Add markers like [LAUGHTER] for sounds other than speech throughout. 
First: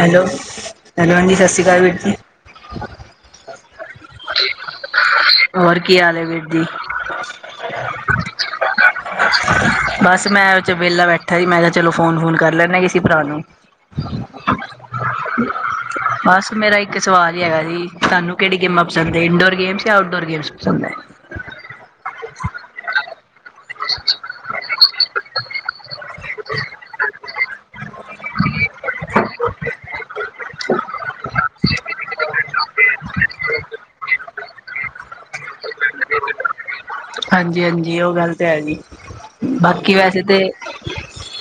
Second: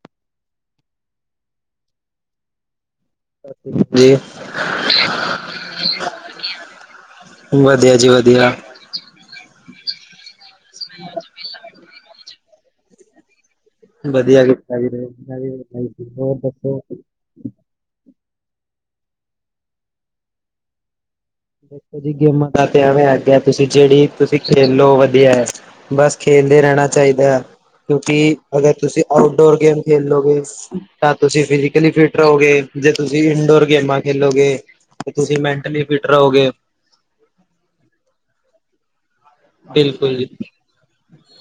Hello ਹਾਂਜੀ ਸਤਿ ਸ਼੍ਰੀ ਅਕਾਲ ਵੀਰ ਜੀ। ਸਤਿ ਸ਼੍ਰੀ ਅਕਾਲ ਜੀ। ਹੋਰ ਕੀ ਹਾਲ ਹੈ ਵੀਰ ਜੀ? ਵਧੀਆ ਜੀ ਵਧੀਆ ਬਸ ਮੈਂ ਅੱਜ ਵੇਲਾ ਬੈਠਾ ਹੀ ਮੈਂ ਕਿਆ ਚਲੋ ਫੋਨ ਫੁਨ ਕਰ ਲੈਦਾ ਕਿਸੀ ਭਰਾ ਨੂੰ। ਵਧੀਆ ਕੀਤਾ ਜੀ ਹੋਰ ਬਸ ਮੇਰਾ ਦੱਸੋ ਇੱਕ ਸਵਾਲ ਈ ਹੈਗਾ ਜੀ ਤਾਨੂੰ ਕੇੜੀ ਗੇਮਾ ਪਸੰਦ ਏ ਇੰਡੋਰ ਗੇਮਸ ਜਾਂ ਆਊਟਡੋਰ ਗੇਮਸ ਪਸੰਦ ਐ। ਦੇਖੋ ਜੀ ਗੇਮਾਂ ਦਾ ਤੇ ਐਵੇਂ ਆ ਗਿਆ ਤੁਸੀਂ ਜੇੜੀ ਤੁਸੀਂ ਖੇਲ ਲੋ ਵਧੀਆ ਐ ਬਸ ਖੇਲਦੇ ਰੈਣਾ ਚਾਈਦਾ ਐ ਕਿਉਂਕਿ ਅਗਰ ਤੁਸੀਂ ਆਊਟਡੋਰ ਗੇਮ ਖੇਲੋਗੇ ਤਾਂ ਤੁਸੀਂ ਫਿਜ਼ਕਲੀ ਫਿਟ ਰਓਗੇ ਜੇ ਤੁਸੀਂ ਇਨਡੋਰ ਗੇਮਾਂ ਖੇਲੋਗੇ ਤੇ ਤੁਸੀਂ ਮੈਂਟਲੀ ਫਿਟ ਰਓਗੇ। ਹਾਂਜੀ, ਹਾਂਜੀ ਓ ਗੱਲ ਤੇ ਈ ਬਾਕੀ ਬਿਲਕੁਲ ਵੈਸੇ ਜੀ ਤੇ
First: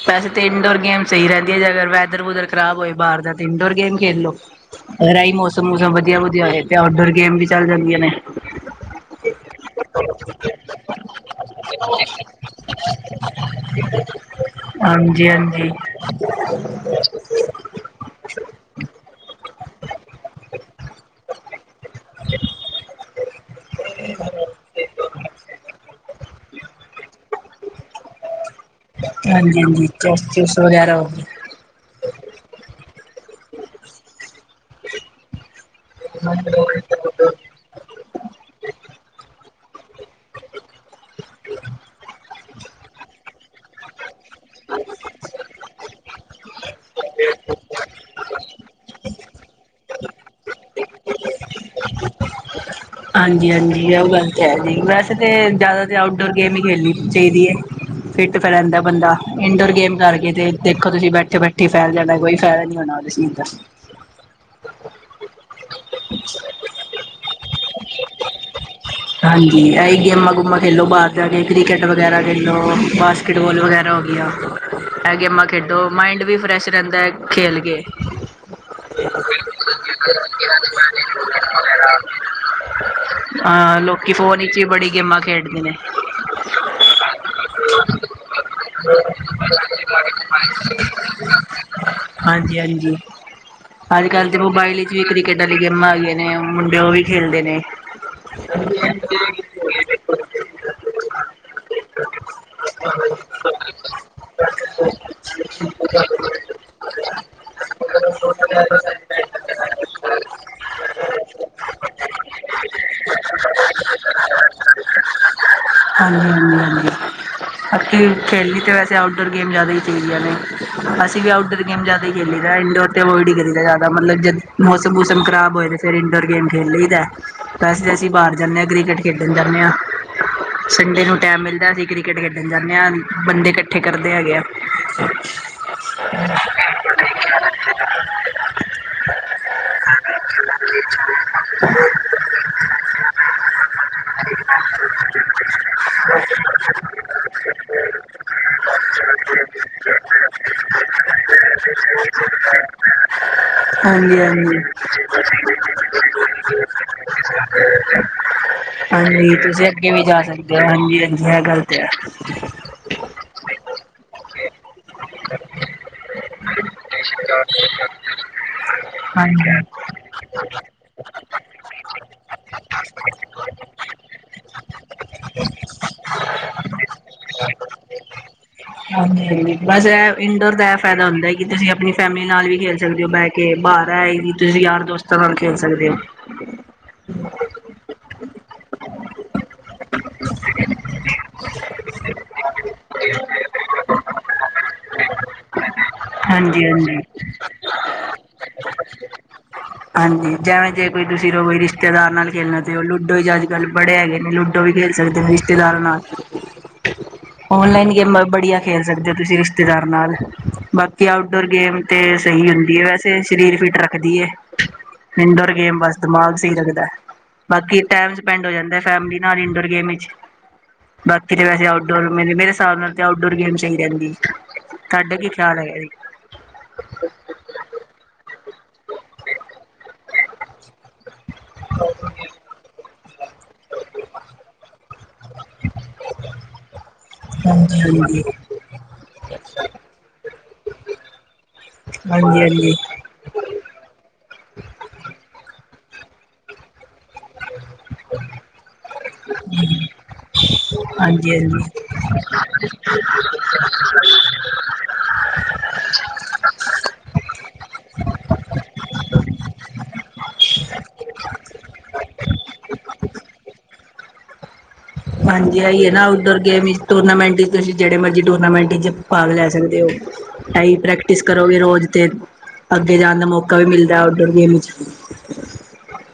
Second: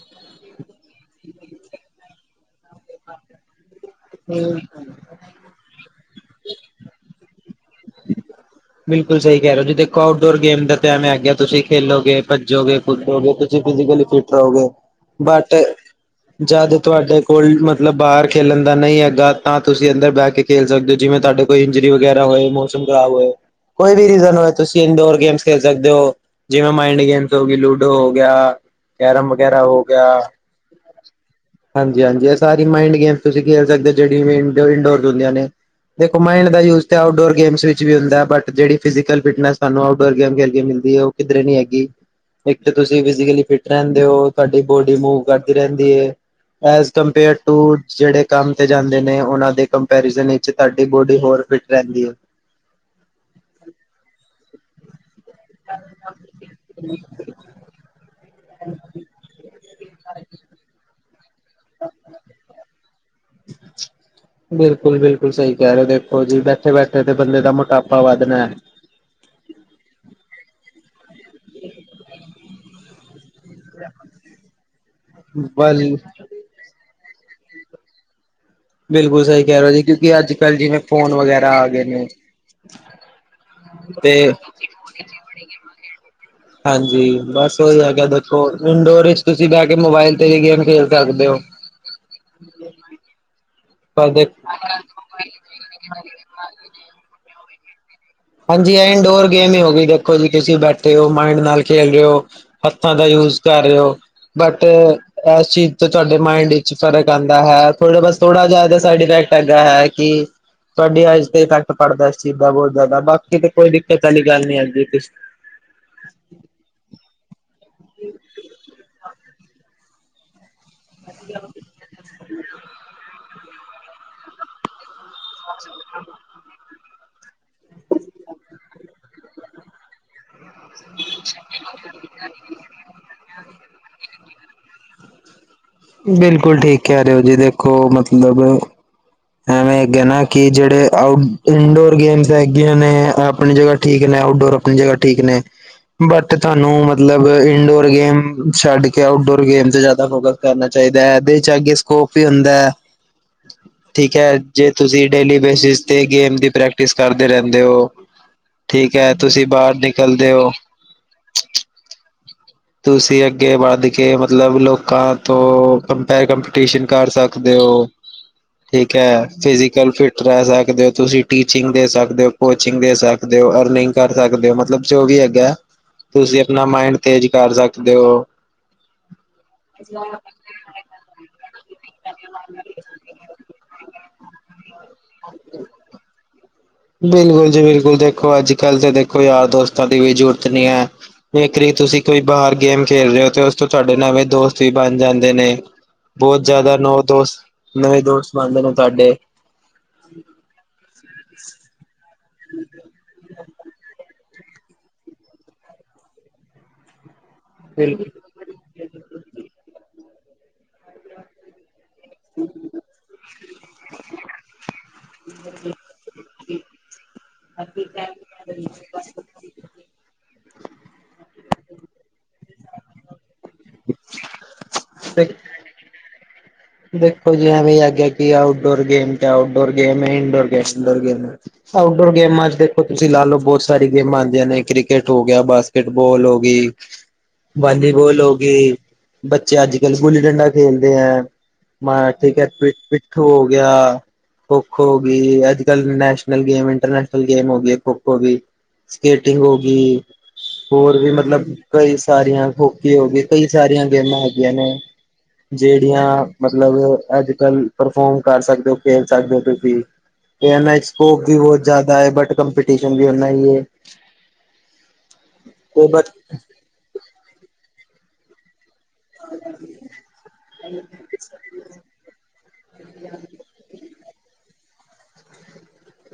ਵੈਸੇ ਤੇ ਇੰਨਡੋਰ ਗੇਮ ਸਈ ਰੈਂਦੀ ਏ ਜੇ ਅਗਰ ਵੈਦਰ ਵੂਦਰ ਖਰਾਬ ਹੋਏ ਬਾਰ ਦਾ ਤੇ ਇੰਡੋਰ ਗੇਮ ਖੇਲ ਲੋ ਔਰ ਏ ਈ ਮੌਸਮ ਮੂਸਮ ਵਧੀਆ ਵਧੀਆ ਹੋਏ ਤੇ ਆਊਟਡੋਰ ਗੇਮ ਵੀ ਚੱਲ ਜਾਂਦੀਆਂ ਨੇ। ਬਿਲਕੁਲ ਸਈ ਕੈ ਰੇ ਓ ਜੀ ਦੇਖੋ ਆਊਟਡੋਰ ਗੇਮ ਦਾ ਤੇ ਐਂਵੇਂ ਹੇਗਾ ਤੁਸੀ ਖੇਲੋਗੇ, ਭੱਜੋਗੇ ਫਿਟ ਰਓਗੇ ਤੁਸੀ ਫਿਜ਼ਕਲੀ ਫਿਟ ਰਓਗੇ ਹਾਂਜੀ, ਬਟ ਹਾਂਜੀ, ਜਦ ਤੁਹਾਡੇ ਕੋਲ ਮਤਲਬ ਬਾਹਰ ਖੇਲਣ ਦਾ ਨਈ ਹੈਗਾ ਤਾਂ ਤੁਸੀਂ ਅੰਦਰ ਬਹਿ ਕੇ ਖੇਲ ਸਕਦੇ ਓ ਜਿਵੇਂ ਤਾਡੇ ਕੋਈ ਇੰਜਰੀ ਵਗੈਰਾ ਹੋਏ ਮੌਸਮ ਖਰਾਬ ਹੋਏ। ਕੋਈ ਵੀ ਰੀਜ਼ਨ ਹੋਵੇ ਤੁਸੀਂ ਇਨਡੋਰ ਗੇਮਸ ਖੇਲ ਸਕਦੇ ਓ। ਜਿਵੇਂ ਮਾਈੰਡ ਗੇਮਸ ਹੋ ਗੀ ਲੂਡੋ ਹੋ ਗਿਆ। ਕੈਰਮ ਹਾਂਜੀ, ਵਗੈਰਾ ਹਾਂਜੀ ਚੈਸ ਚੈਸ ਵਗੈਰਾ ਹੋਗੀ। ਹਾਂਜੀ, ਹਾਂਜੀ ਐ ਸਾਰੀ ਮਾਇੰਡ ਗੇਮ ਤੁਸੀਂ ਖੇਲ ਸਕਦੇ ਓ ਜਿੜੀ ਇੰਡੋਰ ਹੁੰਦੀਆਂ ਨੇ। ਦੇਖੋ ਮਾਈੰਡ ਗਈ। ਦਾ ਯੂਜ ਤੇ ਆਊਟਡੋਰ ਗੇਮਸ ਵਿੱਚ ਵੀ ਹੁੰਦਾ ਬਟ ਜੇੜੀ ਫਿਜੀਕਲ ਫਿਟਨੈਸ ਤਾਨੂੰ ਆਊਟਡੋਰ ਗੇਮ ਖੇਲ ਕੇ ਮਿਲਦੀ ਐ ਓ ਕਿੱਧਰੇ ਨੀ ਹੈਗੀ। ਇੱਕ ਤੇ ਤੁਸੀ ਫਿਜੀਕਲ ਫਿਟ ਰੈਂਦੇ ਓ ਤਾਡੀ ਬੋਡੀ ਮੂਵ ਕਰਦੀ ਰੈਂਦੀ ਏ। ਐਜ਼ ਕੰਪੇਅਰ ਟੂ ਜੇੜੇ ਕੰਮ ਤੇ ਜਾਂਦੇ ਨੇ ਉਨਾਂ ਦੇ ਕੰਪੈਰੀਜ਼ਨ ਇਚ ਤਾਡੀ ਬੋਡੀ ਹੋਰ ਫਿਟ ਰੈਂਦੀ ਏ। ਹਾਂਜੀ, ਹਾਂਜੀ ਓ ਗੱਲ ਤੇ ਹੈ ਜੀ, ਵੈਸੇ ਤੇ ਜ਼ਿਆਦਾ ਤੇ ਆਊਟਡੋਰ ਗੇਮ ਈ ਖੇਲਣੀ ਚਾਈਦੀ ਏ। ਫਿੱਟ ਤੇ ਰੈਂਦਾ ਏ ਬੰਦਾ, ਇੰਨਡੋਰ ਗੇਮ ਕਰਕੇ ਤੇ ਦੇਖੋ ਤੁਸੀਂ ਬੈਠੇ ਬੈਠੇ ਫੈਲ ਜਾਣਾ ਕੋਈ ਫੈਦਾ ਨੀ ਹੋਣਾ। ਕੁਛ ਨੀ ਹੁੰਦਾ! ਬਿਲਕੁਲ- ਬਿਲਕੁਲ ਸਈ ਕੈ ਰੇ ਓ ਦੇਖੋ ਜੀ ਬੈਠੇ- ਬੈਠੇ ਤੇ ਬੰਦੇ ਦਾ ਮੋਟਾਪਾ ਵੱਧਣਾ ਐ। ਹਾਂਜੀ! ਏ ਇ ਏ ਗੇਮਾਂ- ਗੇਮਾ ਖੇਲੋ ਬਾਰ ਜਾ ਕੇ ਕ੍ਰਿਕਟ ਵਗੈਰਾ ਖੇਲੋ ਬਸ ਕਿਟਬੋਲ ਵਗੈਰਾ ਹੋ ਗੀਆਂ ਐ ਗੇਮਾਂ ਖੇਡੋ, ਬਲ ਮਾਇੰਡ ਵੀ ਫਰੈਸ਼ ਰੈਂਦਾ ਏ ਖੇਲ ਕੇ। [INAUDIBLE] ਬਿਲਕੁਲ ਸਹੀ ਕਹਿ ਰਹੇ ਹੋ ਜੀ ਕਿਉਂਕਿ ਅੱਜ-ਕੱਲ੍ਹ ਜਿਵੇਂ ਫੋਨ ਵਗੈਰਾ ਆ ਗਏ ਨੇ ਅ ਲੋਕੀ ਤੇ ਫੋਨ ਇਚ ਈ ਬੜੀ ਗੇਮਾਂ ਖੇਡਦੇ ਨੇ। ਹਾਂਜੀ! ਬਸ ਉਈ ਹੈਗਾ ਦੇਖੋ ਇੰਡੋਰ ਵਿੱਚ ਤੁਸੀਂ ਬੈ ਕੇ ਮੋਬਾਇਲ ਤੇ ਵੀ ਗੇਮ ਖੇਲ ਸਕਦੇ ਓ। ਹਾਂਜੀ- ਹਾਂਜੀ! ਅੱਜ- ਪਰ ਦੇ ਕੱਲ੍ਹ ਤੇ ਮੋਬਾਇਲ ਵਿੱਚ ਵੀ ਕ੍ਰਿਕਟ ਵਾਲੀਆਂ ਗੇਮਾਂ ਆਗੀਆਂ ਨੇ ਮੁੰਡੇ ਓਈ ਖੇਲਦੇ ਨੇ। ਹਾਂਜੀ! ਐ ਇੰਡੋਰ ਗੇਮ ਈ ਹੋ ਗਈ, ਦੇਖੋ ਜੀ ਤੁਸੀਂ ਬੈਠੇ ਓ ਮਾਇੰਡ ਨਾਲ ਖੇਲ ਰੇ ਓ ਹੱਥਾਂ ਦਾ ਯੂਜ ਕਰ ਰੇ ਓ। ਬਟ ਐਸ ਚੀਜ਼ ਤੋਂ ਤੁਆਡੇ ਮਾਇੰਡ ਇਚ ਫਰਕ ਆਂਦਾ ਹੈ ਥੋੜਾ ਬਸ ਥੋੜਾ ਜਿਆ ਏਦਾ ਸਾਈਡ ਇਫੈਕਟ ਏਦਾ ਹੈ ਕਿ ਤੁਆਡੀ ਆਈਜ ਤੇ ਇਫੈਕਟ ਪੜਦਾ ਐ ਇਸ ਚੀਜ਼ ਦਾ ਬੌਤ ਜ਼ਿਆਦਾ ਬਾਕੀ ਬਾਕੀ ਤਾਂ ਕੋਈ ਦਿੱਕਤ ਆਲੀ ਗੱਲ ਨੀ ਆਂਦੀ ਏਦੇ ਚ। ਹਾਂਜੀ ਹਾਂਜੀ ਹਾਂਜੀ ਬਾਕੀ ਖੇਲਣੀ ਤਾ ਵੈਸੇ ਆਊਟਡੋਰ ਗੇਮ ਜ਼ਿਆਦਾ ਈ ਚਾਈਦੀਆਂ ਨੇ ਅਸੀਂ ਵੀ ਆਊਟਡੋਰ ਗੇਮ ਜ਼ਿਆਦਾ ਈ ਖੇਲੀ ਦਾ ਏ ਇੰਡੋਰ ਤੇ ਅਵਾਇਡ ਈ ਕਰੀ ਦਾ ਜ਼ਿਆਦਾ ਮਤਲਬ ਜਦ ਮੌਸਮ ਮੂਸਮ ਖਰਾਬ ਹੋਏ ਤਾਂ ਫਿਰ ਇੰਡੋਰ ਗੇਮ ਖੇਲੀ ਲਈਦੈ ਵੈਸੇ ਤੇ ਅਸੀਂ ਬਾਹਰ ਜਾਨੇ ਆਂ ਕ੍ਰਿਕਟ ਖੇਡਣ ਜਾਂਨੇ ਆਂ ਸੰਡੇ ਨੂੰ ਟਾਈਮ ਮਿਲਦਾ, ਅਸੀਂ ਕ੍ਰਿਕਟ ਖੇਡਣ ਜਾਨੇ ਆਂ ਬੰਦੇ ਕੱ ਕੱਠੇ ਕਰਦੇ ਹੈਗੇ ਐ। ਬਿਲਕੁਲ ਠੀਕ ਕੈ ਰਹੇ ਓ ਜੀ ਦੇਖੋ ਮਤਲਬ ਐਵੇਂ ਹੈਗੇ ਨਾ ਕਿ ਜੇੜੇ ਆਊਟ ਇਨਡੋਰ ਗੇਮਸ ਹੈਗੀਆਂ ਨੇ ਐ ਅਪਣੀ ਜਗ੍ਹਾ ਠੀਕ ਨੇ, ਆਊਟਡੋਰ ਅਪਣੀ ਜਗ੍ਹਾ ਠੀਕ ਨੇ। ਬਟ ਤਾਨੂੰ ਮਤਲਬ ਇੰਨਡੋਰ ਗੇਮ ਛੱਡ ਕੇ ਆਊਟਡੋਰ ਗੇਮ ਤੇ ਜਾਦਾ ਫੋਕਸ ਕਰਨਾ ਚਾਇਦਾ ਐ ਐਦੇ ਵਿੱਚ ਅੱਗੇ ਸਕੋਪ ਵੀ ਹੁੰਦਾ। ਠੀਕ ਹਾਂਜੀ ਐ, ਹਾਂਜੀ ਜੇ ਤੁਸੀਂ ਡੇਲੀ ਬੇਸਿਸ ਤੇ ਗੇਮ ਦੀ ਪ੍ਰਕੈ ਟਿਸ ਕਰਦੇ ਰੈੰਦੇ ਓ ਠੀਕ ਐ ਤੁਸੀਂ ਬਾਹਰ ਨਿਕਂਲਦੇ ਓ। ਹਾਂਜੀ-ਹਾਂਜੀ। ਐ ਗਲ ਤੇ ਐ। ਤੁਸੀਂ ਅੱਗੇ ਵੱਧ ਕੇ, ਮਤਲਬ ਲੋਕਾਂ ਤੋਂ ਕੰਪੇਅਰ ਕੰਪੀਟੀਸ਼ਨ ਕਰ ਸਕ ਦੇਓ ਠੀਕ ਐ, ਹਾਂਜੀ ਫਿਜ਼ੀਕਲ ਫਿਟ ਰੈ ਸਕਦੇ ਓ ਤੁਸੀਂ ਟੀਚਿੰਗ ਦੇ ਸਕਦੇ ਓ, ਕੋਚਿੰਗ ਦੇ ਸਕਦੇ ਓ, ਅਰਨਿੰਗ ਕਰ ਸਕਦੇ ਓ ਮਤਲਬ ਜੋ ਵੀ ਹੈਗਾ, ਤੁਸੀਂ ਅਪਣਾ ਮਾਇੰਡ ਤੇਜ਼ ਕਰ ਸਕਦੇ ਓ। ਹਾਂਜੀ ਬਸ ਐ ਇਨਡੋਰ ਦਾ ਫਾਇਦਾ ਹੁੰਦਾ ਐ ਕਿ ਤੁਸੀਂ ਅਪਣੀ ਫੈਮਿਲੀ ਨਾਲ ਵੀ ਖੇਲ ਸਕਦੇ ਓ ਬੈ ਕੇ, ਬਾਰ ਐ ਕਿ ਤੁਸੀਂ ਯਾਰ ਦੋਸਤ ਤਾ ਨਾਲ ਖੇਲ ਸਕਦੇ ਓ। ਬਿਲਕੁਲ ਜੀ-ਬਿਲਕੁਲ ਦੇਖੋ ਅੱਜ-ਕੱਲ ਤੇ ਦੇਖੋ ਯਾਰ-ਦੋਸਤਾਂ ਦੀ ਵੀ ਜੂਰਤ ਨੀ ਐ। ਜੇਕਰੀ ਤੁਸੀਂ ਕੋਈ ਬਾਹਰ ਗੇਮ ਖੇਲ ਰੇ ਓ ਓਸ ਤੋਂ ਤਾਡੇ ਨਵੇਂ ਦੋਸਤ ਵੀ ਬਣ ਜਾਂਦੇ ਨੇ। ਬੋਹਤ ਹਾਂਜੀ ਜ਼ਿਆਦਾ ਹਾਂਜੀ ਨੌ ਦੋਸਤ, ਨਵੇਂ ਦੋਸਤ ਬਨਦੇ ਨੇ ਤਾਡੇ। ਹਾਂਜੀ ਜੈਵੇਂ ਜੇ ਕੋਈ ਤੁਸੀਂ ਰੋਈ ਰਿਸ਼ਤੇਦਾਰ ਨਾਲ ਖੇਲਣਾ ਤੇ ਹੋ ਲੂਡੋ ਚ ਅੱਜ-ਕੱਲ ਬੜੇ ਹੈਗੇ ਨੇ ਲੂਡੋ ਵੀ ਖੇਲ ਸਕਦੇ ਨੇ ਰਿਸ਼ਤੇਦਾਰਾਂ ਨਾਲ ਔਨਲਾਈਨ ਗੇਮਾਂ ਵੀ ਬੜੀਆਂ ਖੇਲ ਸਕਦੇ ਓ ਤੁਸੀਂ ਰਿਸ਼ਤੇਦਾਰ ਨਾਲ ਬਾਕੀ ਆਊਟਡੋਰ ਗੇਮ ਤੇ ਸਈ ਹੁੰਦੀ ਏ, ਵੈਸੇ ਸ਼ਰੀਰ ਫਿਟ ਰੱਖਦੀ ਏ ਇੰਡੋਰ ਗੇਮ ਤੇ ਬਸ ਦਿਮਾਗ ਸਈ ਰੱਖਦਾ ਬਾਕੀ ਟੈਮ ਸਪੈਂਡ ਹੋ ਜਾਂਦਾ ਫੈਮਿਲੀ ਨਾਲ ਇੰਡੋਰ ਗੇਮ ਇਚ ਬਾਕੀ ਤੇ ਵੈਸੇ ਆਊਟਡੋਰ ਮ ਮੇਰੇ ਹਿਸਾਬ ਨਾਲ ਤੇ ਆਊਟਡੋਰ ਗੇਮ ਚੰਗੀ ਰੈੰਦੀ, ਤਾਡਾ ਕੀ ਬਿਲਕੁਲ ਖਿਆਲ ਹੈਗਾ ਜੀ? ਦੇਖੋ ਜਿ ਵੀ ਐਵੇਂ ਹੀ ਹੈਗਾ ਕਿ ਆਊਟਡੋਰ ਗੇਮ ਤੇ ਆਊਟਡੋਰ ਗੇਮ ਏ-ਇੰਨਡੋਰ ਗੇਮ ਏ। ਆਊਟ ਡੋਰ ਗੇਮਾ ਚ ਤੇ ਤੁਸੀਂ ਲਾ ਲੋ ਬੋਹਤ ਸਾਰੀ ਗੇਮਾਂ ਆਂਦੀਆਂ ਨੇ ਕ੍ਰਿਕੇਟ ਹੋ ਗਯਾ ਬਾਸਕੇਟ-ਬਾੱਲ ਹੋ ਗੀ। ਹਾਂਜੀ ਵਾਲੀਬੋਲ ਹਾਂਜੀ ਹੋ ਗਈ ਬੱਚੇ ਅੱਜ-ਕਲ ਗੁੱਲੀ ਡੰਡਾ ਖੇਲਦੇ ਐ। ਮਾਰਾ ਠੀਕ ਹਾਂਜੀ ਐ ਹਾਂਜੀ ਪਿ-ਪਿੱਠੂ ਹੋ ਗਯਾ। ਖੋ-ਖੋ ਹੋਗੀ ਅੱਜ-ਕਲ ਨੈਸ਼ਨਲ ਗੇਮ ਇੰਟਰਨੈਸ਼ਨਲ ਗੇਮ ਹੋਗੀ ਏ ਖੋ-ਖੋ ਵੀ। ਸਕੇਟਿੰਗ ਹੋਗੀ। ਹੋਰ ਵੀ ਹਾਂਜੀ ਮਤਲਬ ਹਾਂਜੀ ਕਈ ਸਾਰੀਆਂ ਹੋਕੀ ਹੋਗੀ ਕਈ ਸਾਰੀਆਂ ਗੇਮਾਂ ਹੈਗੀਐਂ ਨੇ ਜੇੜੀਆਂ ਮਤਲਬ ਅੱਜ-ਕੱਲ ਪਰਫੋਰਮ ਕਰ ਸਕਦੇ ਓ ਖੇਲ ਸਕਦੇ ਓ ਤੁਸੀਂ। ਏਨਾ ਚ ਸਕੋਪ ਵੀ ਬੋਹਤ ਜਾਦਾ ਏ ਬਟ ਕੰਪੀਟੀਸ਼ਨ ਵੀ ਉਨ੍ਹਾਂ ਈ ਏ। ਹਾਂਜੀ ਐਈ ਏ ਨਾ ਆਊਟਡੋਰ ਗੇਮ ਚ ਟੂਰਨਾਮੈਂਟ ਤੁਸੀਂ ਜੇੜੇ ਮਰਜੀ ਟੂਰਨਾਮੈਂਟ ਚ ਪਾਗ ਲੈ ਸਕਦੇ ਓ ਐਈ ਟ੍ਰੈ ਪ੍ਰੈਕਟਿਸ ਕਰੋਗੇ ਰੋਜ਼ ਤੇ ਅੱਗੇ ਜਾਣ ਦਾ ਮੌਕਾ ਵੀ ਮਿਲਦਾ ਆਊਟਡੋਰ ਗੇਮ ਇੱਚ-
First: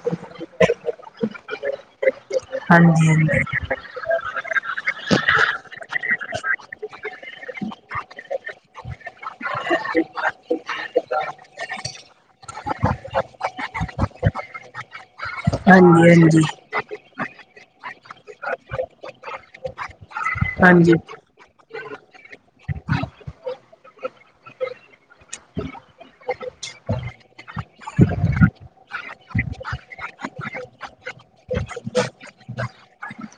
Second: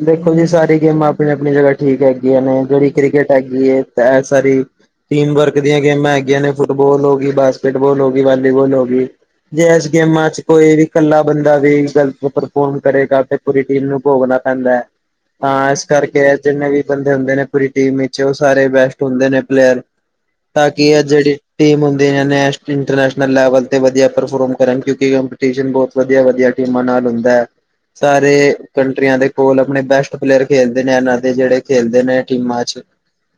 ਦੇਖੋ ਜੀ ਸਾਰੀ ਗੇਮਾਂ ਅਪਣੀ-ਅਪਣੀ ਜਗ੍ਹਾ ਠੀਕ ਹੈਗੀਆਂ ਨੇ ਜੇੜੀ ਹਾਂਜੀ-ਹਾਂਜੀ, ਕ੍ਰਿਕੇਟ ਹੈਗੀ ਏ ਤੇ ਐ ਸਾਰੀ ਟੀਮ ਵਰਕ ਦੀਆਂ ਗੇਮਾਂ ਹੈਗੀਆਂ ਨੇ ਫੁੱਟਬਾਲ ਹੋਗੀ, ਬਾਸਕੇਟਬਾਲ ਹੋਗੀ, ਵਾਲੀਬਾਲ ਹੋਗੀ। ਜੇ ਐਸ ਗੇਮਾਂ ਚ ਕੋਈ ਵੀ ਕੱਲਾ ਬੰਦਾ ਵੀ ਗਲਤ ਪਰਫੋਰਮ ਕਰੇਗਾ ਤੇ ਪੂਰੀ ਟੀਮ ਨੂੰ ਪੋਗਨਾ ਪੈਂਦਾ। ਹਾਂ ਇਸ ਕਰਕੇ ਹਾਂਜੀ-ਹਾਂਜੀ, ਜਿੰਨੇ ਵੀ ਬੰਦੇ ਹੁੰਦੇ ਨੇ। ਪੂਰੀ ਟੀਮ ਵਿਚ ਉਹ ਸਾਰੇ ਬੈਸਟ ਹੁੰਦੇ ਨੇ ਪਲੇਅਰ। ਤਾਂ ਕਿ ਹਾਂਜੀ, ਇਹ ਜਿਹੜੀ ਟੀਮ ਹੁੰਦਿਆਂ ਨੇ ਇੰਟਰਨੈਸ਼ਨਲ ਲੈਵਲ ਤੇ ਵਧੀਆ ਪਰਫੋਰਮ ਕਰਨ ਕਿਉਂਕਿ ਕੰਪਿਟਸ਼ਨ ਬੁਹਤ। ਵਧੀਆ- ਵਧੀਆ ਟੀਮਾਂ ਨਾਲ ਹੁੰਦਾ ਹੈ। ਸਾਰੇ ਕੰਟਰੀਆਂ ਦੇ ਕੋਲ ਆਪਣੇ ਬੈਸਟ ਪਲੇਅਰ ਖੇਡਦੇ ਨੇ ਇਹਨਾਂ ਦੇ ਜਿਹੜੇ ਖੇਲਦੇ ਨੇ ਟੀਮਾਂ ਚ'।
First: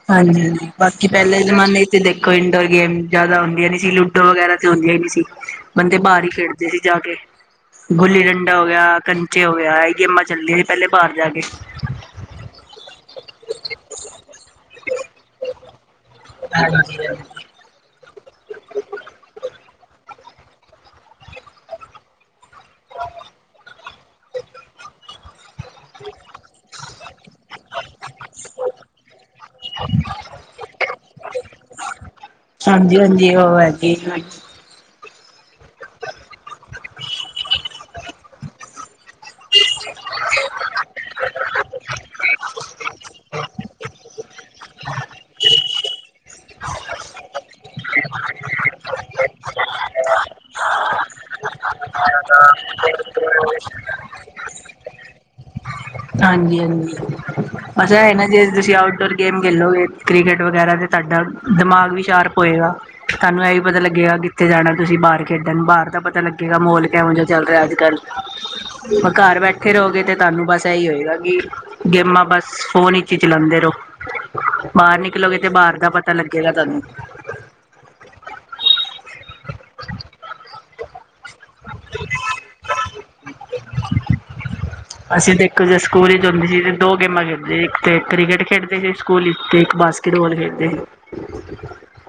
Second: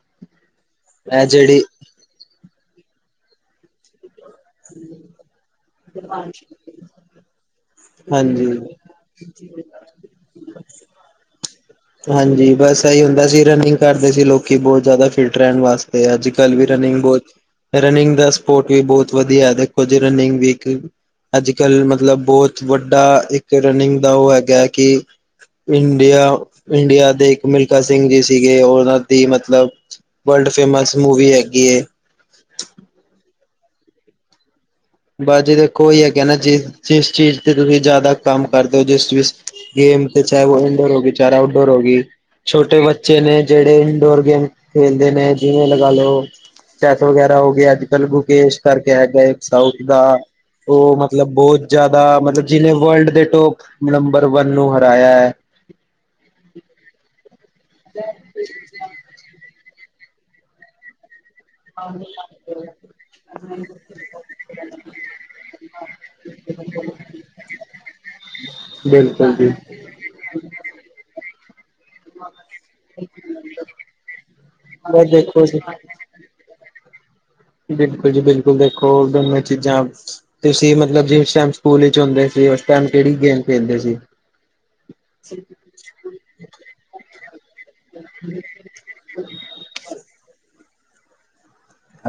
ਹਾਂਜੀ- ਹਾਂਜੀ। ਬਾਕੀ ਇਹ ਪਹਿਲੇ ਜਿਹੜੀ ਜਮਾਨੇ ਤੇ ਦੇਖੋ ਇੰਡੋਰ ਗੇਮ ਜ਼ਿਆਦਾ ਹੁੰਦਿਆਂ ਨੀ ਸੀ। ਲੁੱਡੋ ਵਗੈਰਾ ਤੇ ਹੁੰਦੀਆਂ ਹੀ ਨੀ ਸੀ। ਬੰਦੇ ਬਾਹਰ ਹੀ ਖੇਡਦੇ ਸੀ ਜਾਕੇ। ਗੁੱਲੀ ਡੰਡਾ ਹੋ ਹਾਂਜੀ-ਹਾਂਜੀ ਗਿਆ, ਕੰਚੇ ਹੋ ਗਿਆ, ਇਹ ਗੇਮਾਂ ਚੱਲਦੀ ਸੀ ਪਹਿਲੇ ਬਾਹਰ ਜਾ ਕੇ। ਹਾਂਜੀ। ਬਸ ਇਹੀ ਹੁੰਦਾ ਸੀ ਰਨਿੰਗ ਕਰਦੇ ਸੀ ਲੋਕੀ ਬਹੁਤ ਜ਼ਿਆਦਾ ਫਿਟ ਰਹਿਣ ਵਾਸਤੇ। ਤੇ ਅੱਜ ਕਲ ਵੀ ਰਨਿੰਗ ਹਾਂਜੀ-ਹਾਂਜੀ, ਬਹੁਤ, ਰਨਿੰਗ ਦਾ ਸਪੋਰਟ ਵੀ ਬਹੁਤ। ਵਧੀਆ। ਦੇਖੋ ਜੀ ਰਨਿੰਗ ਵੀ ਇਕ ਅੱਜ ਕੱਲ੍ਹ ਮਤਲਬ ਬਹੁਤ ਵੱਡਾ ਇੱਕ ਰਨਿੰਗ ਦਾ ਉਹ ਹੈਗਾ ਹੈ। ਕਿ ਇੰਡੀਆ- ਇੰਡੀਆ ਦੇ ਇੱਕ ਮਿਲਖਾ ਸਿੰਘ ਜੀ ਸੀਗੇ ਉਹਨਾਂ ਦੀ ਮਤਲਬ ਵਰਲਡ ਫੇਮਸ ਮੂਵੀ ਹੈਗੀ ਏ। ਹਾਂਜੀ- ਹਾਂਜੀ ਉਹ ਹੈਗੀ। ਬਾ ਜੀ ਦੇਖੋ ਉਹੀ ਹੈਗੈ ਨਾ ਜਿਸ- ਜਿਸ ਚੀਜ਼ ਤੇ ਤੁਸੀਂ ਜ਼ਿਆਦਾ ਕੰਮ ਕਰਦੇ ਹੋ ਜਿਸ ਵਿੱਚ ਗੇਮ ਤੇ ਚਾਹੇ ਉਹ ਇੰਡੋਰ ਹੋ ਗਈ। ਚਾਹੇ ਆਊਟਡੋਰ ਹੋ ਗਈ। ਛੋਟੇ ਬੱਚੇ ਨੇ ਜਿਹੜੇ ਇੰਡੋਰ ਗੇਮ ਖੇਲਦੇ ਨੇ ਜਿਵੇਂ ਲਗਾ ਲਓ ਚੈਸ ਵਗੈਰਾ ਹੋ ਗੇ ਅੱਜ ਕੱਲ੍ਹ ਮੁਕੇਸ਼ ਕਰਕੇ ਹੈਗਾ ਇੱਕ ਸਾਊਥ ਦਾ। ਉਹ ਮਤਲਬ ਬਹੁਤ ਜਿਆਦਾ ਮਤਲਬ ਜਿਹਨੇ ਵਰਲਡ ਦੇ ਟੋਪ ਨੰਬਰ ਵਨ ਨੂੰ ਹਰਾਇਆ ਹੈ। ਹਾਂਜੀ- ਹਾਂਜੀ। ਅੱਛਾ ਹੈ ਨਾ ਜੇ ਤੁਸੀਂ ਆਊਟਡੋਰ ਗੇਮ ਖੇਲੋਗੇ ਕ੍ਰਿਕਟ ਵਗੈਰਾ ਤੇ ਤੁਹਾਡਾ ਦਿਮਾਗ ਵੀ ਸ਼ਾਰਪ ਹੋਏਗਾ। ਤੁਹਾਨੂੰ ਇਹ ਵੀ ਪਤਾ ਲੱਗੇਗਾ ਕਿੱਥੇ ਜਾਣਾ ਤੁਸੀਂ ਬਾਹਰ ਖੇਡਣ ਬਾਹਰ ਦਾ ਪਤਾ ਲੱਗੇਗਾ। ਮੋਲ ਕਿਹੋ ਜਿਹਾ ਚੱਲ ਰਿਹਾ ਅੱਜ ਕੱਲ। ਬਿਲਕੁਲ ਘਰ ਜੀ ਬੈਠੇ ਰਹੋਗੇ ਤੇ ਤੁਹਾਨੂੰ ਬਸ ਇਹੀ ਹੋਏਗਾ ਕਿ, ਗੇਮਾਂ ਬਸ ਫੋਨ ਵਿਚ ਹੀ ਚਲਾਉਂਦੇ ਰਹੋ। ਬਾਹਰ ਬਸ ਨਿਕਲੋਗੇ ਦੇਖੋ ਤੇ ਜੀ ਬਾਹਰ ਦਾ ਪਤਾ ਲੱਗੇਗਾ ਤੁਹਾਨੂੰ। ਬਿਲਕੁਲ ਜੀ, ਬਿਲਕੁਲ ਦੇਖੋ ਦੋਵੇਂ ਚੀਜ਼ਾਂ ਤੁਸੀਂ ਮਤਲਬ ਜਿਸ ਟਾਈਮ ਸਕੂਲ ਵਿੱਚ ਹੁੰਦੇ ਸੀ ਉਸ ਟਾਈਮ ਕਿਹੜੀ ਗੇਮ ਖੇਲਦੇ ਸੀ। ਅਸੀਂ ਤੇ ਇੱਕ ਜੇ ਸਕੂਲ ਹੀ ਹੁੰਦੇ ਸੀ ਦੋ ਗੇਮਾਂ ਖੇਡਦੇ ਸੀ ਇੱਕ ਤੇ ਕ੍ਰਿਕਟ ਖੇਡਦੇ ਸੀ ਸਕੂਲ ਵਿੱਚ ਤੇ ਬਾਸਕਿਟਬਾਲ ਖੇਡਦੇ ਸੀ।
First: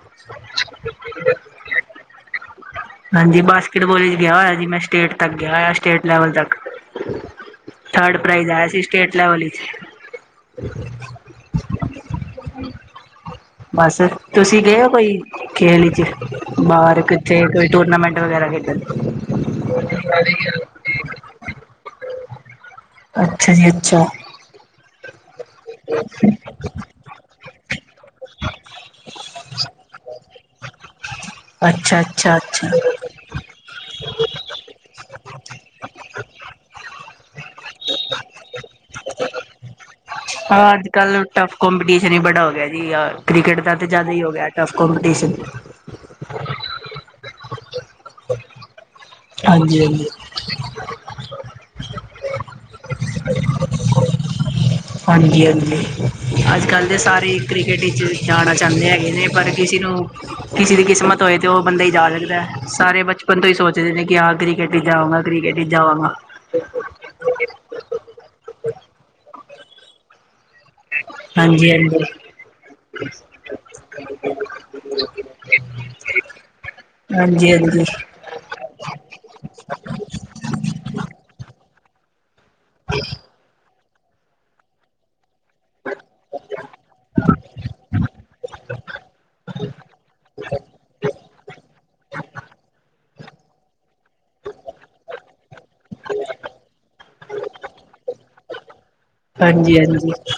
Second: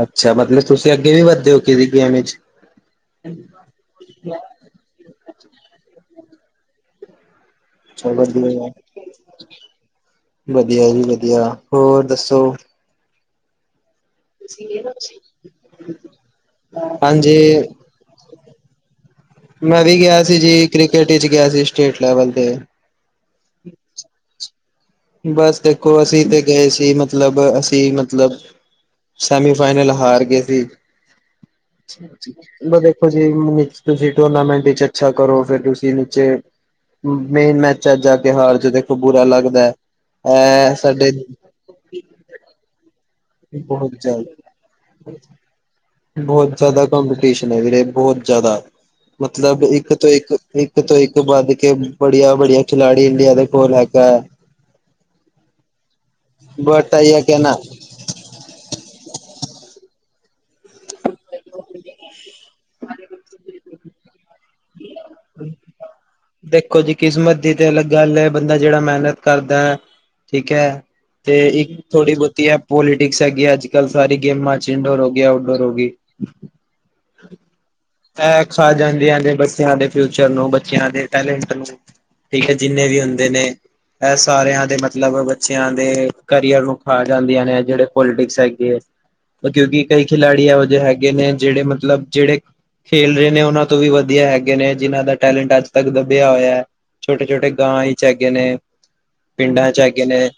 ਅੱਛਾ। ਮਤਲਬ ਤੁਸੀਂ ਅੱਗੇ ਵੀ ਵੱਧਦੇ ਹੋ ਕਿਸੇ ਗੇਮ ਵਿੱਚ। ਹਾਂਜੀ, ਬਾਸਕਿਟਬਾਲ ਵਿੱਚ ਗਿਆ ਹੋਇਆ ਜੀ ਮੈਂ ਸਟੇਟ ਤੱਕ ਗਿਆ ਹੋਇਆ ਸਟੇਟ ਲੈਵਲ ਤੱਕ। ਅੱਛਾ ਥਰਡ ਪ੍ਰਾਈਜ਼ ਆਇਆ ਵਧੀਆ- ਸੀ ਸਟੇਟ ਲੈਵਲ ਵਿੱਚ ਵਧੀਆ ਜੀ ਵਧੀਆ ਹੋਰ ਦੱਸੋ। ਬਸ। ਤੁਸੀਂ ਗਏ ਉ ਕੋਈ ਖੇਲ ਚ' ਬਾਹਰ ਹਾਂਜੀ ਕਿੱਥੇ ਕੋਈ ਟੂਰਨਾਮੈਂਟ ਵਗੈਰਾ ਖੇਡਣ? ਮੈਂ ਵੀ ਗਿਆ ਸੀ ਜੀ ਕ੍ਰਿਕਟ ਵਿਚ ਗਿਆ ਸੀ ਸਟੇਟ ਲੈਵਲ ਤੇ। ਅੱਛਾ ਜੀ ਅੱਛਾ। ਬਸ ਦੇਖੋਂ ਅਸੀਂ ਤੇ ਗਏ ਸੀ ਮਤਲਬ ਅਸੀਂ ਮਤਲਬ ਸੈਮੀ ਫਾਈਨਲ ਹਾਰ ਗਏ ਸੀ। ਅੱਛਾ ਅੱਛਾ ਅੱਛਾ ਦੇਖੋ ਚ' ਤੁਸੀਂ ਟੂਰਨਾਮੈਂਟ ਵਿੱਚ ਅੱਛਾ ਕਰੋ, ਫੇਰ ਤੁਸੀਂ ਨੀਚੇ ਮੇਨ ਮੈਂ ਮੈਚ ਜਾ ਕੇ ਹਾਰ ਜੇ ਦੇਖੋ ਬੁਰਾ ਲੱਗਦਾ ਐ। ਹਾਂ, ਅੱਜ ਸਾਡੇ ਕੱਲ ਟੱਫ ਕੋਪੀਟੀਸ਼ਨ ਹੀ ਬੜਾ ਹੋ ਗਿਆ ਜੀ, ਕ੍ਰਿਕਟ ਦਾ ਤਾਂ ਜ਼ਿਆਦਾ ਹੀ ਹੋ ਗਿਆ, ਟਫ ਕੰਪਟਿਸ਼ਨ। ਬਹੁਤ ਜ਼ਿਆਦਾ ਕੰਪੀਟੀਸ਼ਨ ਐ ਵੀਰੇ ਬਹੁਤ ਜ਼ਿਆਦਾ। ਮਤਲਬ ਹਾਂਜੀ ਇੱਕ ਹਾਂਜੀ ਤੋਂ ਇੱਕ ਇੱਕ ਤੋਂ ਇੱਕ ਵੱਧ ਕੇ ਬੜੀਆਂ -ਬੜੀਆ ਖਿੜੀ ਇੰਡੀਆ ਦੇ ਕੋਲ ਹੈਗਾ ਐ। ਹਾਂਜੀ -ਹਾਂਜੀ, ਅੱਜ ਕੱਲ੍ਹ ਬਟ ਤਾਂ ਆਈ ਹੈ ਸਾਰੇ ਕਿ ਨਾ ਕ੍ਰਿਕਟ ਚ ਜਾਣਾ ਚਾਹੁੰਦੇ ਹੈਗੇ ਨੇ, ਪਰ ਕਿਸੇ ਨੂੰ ਕਿਸੇ ਦੀ ਕਿਸਮਤ ਹੋਏ ਤਾਂ ਉਹ ਬੰਦਾ ਹੀ ਜਾ ਸਕਦਾ। ਸਾਰੇ ਬਚਪਨ ਤੋਂ ਹੀ ਸੋਚਦੇ ਨੇ, ਕਿ ਆਹ ਕ੍ਰਿਕਟ ਹੀ ਚ ਜਾਵਾਂਗਾ, ਕ੍ਰਿਕਟ ਹੀ ਜਾਵਾਂਗਾ। ਦੇਖੋਂ ਜੀ ਕਿਸਮਤ ਦੀ ਤੇ ਅਲੱਗ ਗੱਲ ਐ, ਬੰਦਾ ਜਿਹੜਾ ਮੇਹਨਤ ਕਰਦਾ ਐ ਠੀਕ ਐ। ਤੇ ਹਾਂਜੀ ਜੀ ਥੋੜ੍ਹੀ ਹਾਂਜੀ ਬਹੁਤੀ ਐ, ਪੋਲੀਟਿਕਸ ਹੈਗੀ ਆ, ਅਜ- ਕੱਲ੍ਹ ਸਾਰੀ ਗੇਮਾਂ ਚ, ਇਨਡੋਰ ਹੋ ਗਈ, ਆਊਟਡੋਰ ਹੋ ਗਈ। [INAUDIBLE] ਹਾਂਜੀ ਹਾਂਜੀ। ਐਖ ਆ ਜਾਂਦੀਆਂ ਨੇ, ਬੱਚਿਆਂ ਦੇ ਫਿਊਚਰ ਨੂੰ, ਬੱਚਿਆਂ ਦੇ ਟੈਲੈਂਟ ਨੂੰ। ਠੀਕ ਐ ਜਿੰਨੇ ਵੀ ਹੁੰਦੇ ਨੇ, ਇਹ ਸਾਰਿਆਂ ਦੇ ਮਤਲਬ ਬੱ ਚਿਆਂ ਦੇ ਕਰੀਅਰ ਨੂੰ ਖਾ ਜਾਂਦੀਆਂ ਨੇ, ਜਿਹੜੇ ਪੋਲੀਟਿਕਸ ਹੈਗੀ ਐਂ। ਕਿਉਂਕਿ ਕਈ ਖਿਲਾੜੀ ਇਹੋ ਜਿਹੇ ਹੈਗੇ ਨੇ, ਜਿਹੜੇ ਮਤਲਬ ਜਿਹੜੇ ਖੇਲ ਰਹੇ ਨੇ, ਉਹਨਾਂ ਤੋਂ ਵੀ ਵਧੀਆ ਹੈਗੇ ਨੇ, ਜਿਨਾਂ ਦਾ ਟੈਲੈਂਟ ਅੱਜ ਤੱਕ ਦੱਬਿਆ ਹੋਇਆ ਐ, ਛੋਟੇ -ਛੋਟੇ ਗਾਂਵ ਹੀ ਚ ਹੈਗੇ ਨੇ। ਪਿੰਡਾਂ 'ਚ ਐਗੇ ਹਾਂਜੀ-ਹਾਂਜੀ, ਨੇ,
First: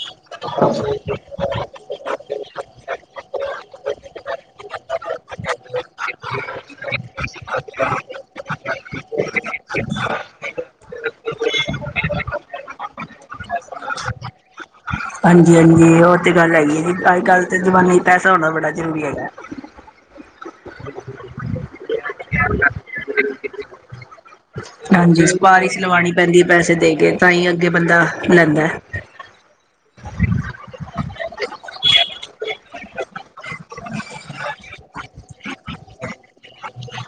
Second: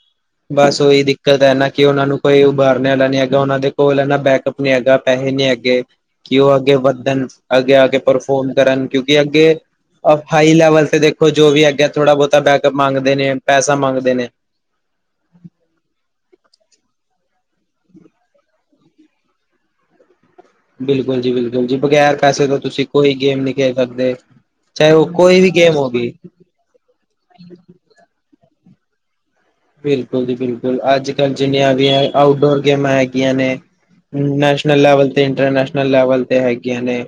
ਬਸ ਉਹੀ ਦਿੱਕਤ ਐ ਨਾ ਕਿ ਓਹਨਾ ਨੂੰ ਕੋਈ ਉਭਾਰਨ ਵਾਲਾ ਨੀ ਹੈਗਾ, ਉਹਨਾਂ ਦੇ ਕੋਲ ਹਨਾ ਬੈਕਅਪ ਨੀ ਹੈਗਾ, ਪੈਸੇ ਨੀ ਹੈਗੇ। ਕਿ ਉਹ ਅੱਗੇ ਵੱਧਨ, ਅੱਗੇ ਆ ਕੇ ਪਰਫੋਰਮ ਕਰਨ, ਕਿਉਂਕਿ ਅੱਗੇ ਔਰ ਹਾਈ ਲੈਵਲ ਤੇ ਦੇਖੋਂ, ਜੋ ਵੀ ਅੱਗੇ ਥੋੜਾ ਬੋਤਾ ਬੈਕਅਪ ਮੰਗਦੇ ਨੇ, ਪੈਸਾ ਮੰਗਦੇ ਨੇ। ਹਾਂਜੀ -ਹਾਂਜੀ, ਹੋਰ ਤੇ ਗੱਲ ਹੈਗੀ ਐ ਜੀ, ਅੱਜ ਕੱਲ੍ਹ ਤੇ ਜ਼ਮਾਨੇ 'ਚ ਪੈਸਾ ਹੋਣਾ ਬੜਾ ਜ਼ਰੂਰੀ ਹੈਗਾ। ਬਿਲਕੁਲ ਜੀ -ਬਿਲਕੁਲ ਜੀ, ਬਗੈਰ ਪੈਸੇ ਤੋਂ ਤੁਸੀਂ ਕੋਈ ਗੇਮ ਨੀ ਖੇਲ ਸਕਦੇ। ਚਾਹੇ ਉਹ ਹਾਂਜੀ, ਕੋਈ ਵੀ ਗੇਮ ਸੁਪਾਰੀਸ਼ ਹੋ ਗਈ ਲਵਾਣੀ ਪੈਂਦੀ ਐ ਪੈਸੇ ਦੇ ਕੇ, ਤਾਂ ਹੀ ਅੱਗੇ ਬੰਦਾ ਲੈਂਦਾ। ਬਿਲਕੁਲ ਜੀ ਬਿਲਕੁਲ, ਅੱਜ ਕੱਲ ਜਿੰਨੀਆਂ ਵੀ ਆਊਟਡੋਰ ਗੇਮਾਂ ਹੈਗੀਆਂ ਨੇ। ਨੈਸ਼ਨਲ ਲੈਵਲ ਤੇ ਇੰਟਰਨੈਸ਼ਨਲ ਲੈਵਲ ਤੇ ਹੈਗੀਆਂ ਨੇ।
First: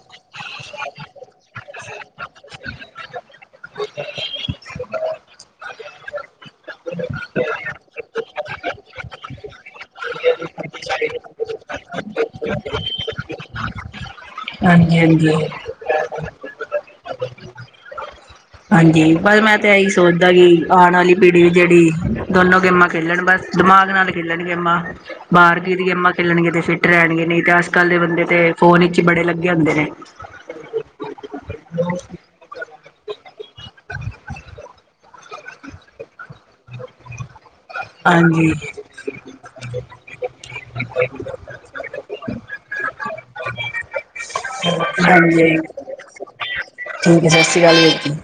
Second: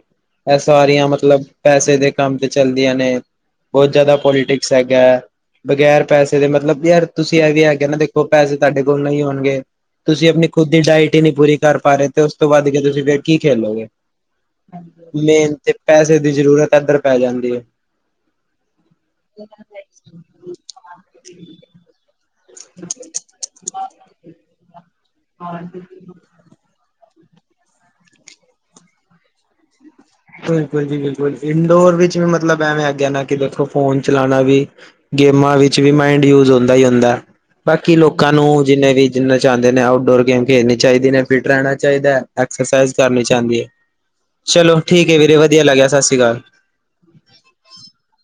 ਇਹ ਸਾਰੀਆਂ ਮਤਲਬ ਪੈਸੇ ਦੇ ਕੰਮ ਤੇ ਚੱਲਦੀਆਂ ਨੇ। ਬਹੁਤ ਜ਼ਿਆਦਾ ਪੋਲੀਟਿਕਸ ਹੈਗਾ ਆ, ਬਗੈਰ ਪੈਸੇ ਦੇ ਮਤਲਬ ਯਾਰ ਤੁਸੀਂ ਇਹ ਵੀ ਹੈਗੇ ਨਾ ਦੇਖੋਂ, ਪੈਸੇ ਤੁਹਾਡੇ ਕੋਲ ਨਈ ਹੋਣਗੇ। ਤੁਸੀਂ ਆਪਣੀ ਖੁਦ ਦੀ ਡਾਇਟ ਹੀ- ਨੀ ਪੂਰੀ ਕਰ ਪਾ ਰਹੇ, ਤੇ ਉਸ ਤੋਂ ਬਾਅਦ ਤੁਸੀਂ ਫਿਰ ਕੀ ਖੇਲੋਗੇ। ਹਾਂਜੀ-ਹਾਂਜੀ, ਮੇਨ ਤੇ ਪੈਸੇ ਦੀ ਜ਼ਰੂਰਤ ਏਧਰ ਪੈ ਜਾਂਦੀ ਐ। ਹਾਂਜੀ, ਪਰ ਮੈਂ ਤੇ ਏਹੀ ਸੋਚਦਾ ਕਿ, ਆਣ ਵਾਲੀ ਪੀੜ੍ਹੀ ਵੀ ਜੇਹੜੀ ਦੋਨੋ ਗੇਮਾਂ ਖੇਲਣ, ਬਸ ਦਿਮਾਗ ਨਾਲ ਖੇਲਣ ਗੇਮਾਂ, ਬਾਹਰ ਜ ਦੀ ਗੇਮਾਂ ਖੇਲਣਗੇ ਤੇ ਫਿੱਟ ਰਹਿਣਗੇ, ਨਈ ਤੇ ਅੱਜ -ਕੱਲ ਦੇ ਬੰਦੇ ਤੇ ਫੋਨ ਵਿਚ ਹੀ ਬੜੇ ਲੱਗੇ ਹੁੰਦੇ ਨੇ। ਬਿਲਕੁਲ ਜੀ ਬਿਲਕੁਲ, ਇੰਡੋਰ ਵਿੱਚ ਵੀ ਮਤਲਬ ਐਵੇਂ ਆਗੇਆ ਆਨਾ ਕਿ ਦੇਖੋ ਫੋਨ ਚਲਾਨਾ ਵੀ ਗੇਮਾਂ ਵਿੱਚ ਵੀ ਮਾਇੰਡ ਯੂਜ ਹੁੰਦਾ ਈ ਹੁੰਦਾ। ਬਾਕੀ ਲੋਕਾਂ ਨੂੰ ਹਾਂਜੀ, ਜਿੰਨੇ ਵੀ ਜਿੰਨਾ ਚਾਹੁੰਦੇ ਨੇ, ਆਊਟਡੋਰ ਗੇਮ ਖੇਡਣੀ ਚਾਹੀਦੀ ਨੇ, ਫਿਟ ਰਹਿਣਾ ਚਾਹੀਦਾ ਐ। ਐਕਸਰਸਾਈਜ਼ ਕਰਨੀ ਚਾਹੁੰਦੀ, ਚਲੋਂ ਠੀਕ ਐ ਵੀਰੇ ਹਾਂਜੀ ਵਧੀਆ ਲੱਗਿਆ, ਸਤਿ ਸ਼੍ਰੀ ਅਕਾਲ‌। ਠੀਕ ਐ, ਸਤਿ ਸ੍ਰੀ ਅਕਾਲ ਵੀਰ ਜੀ।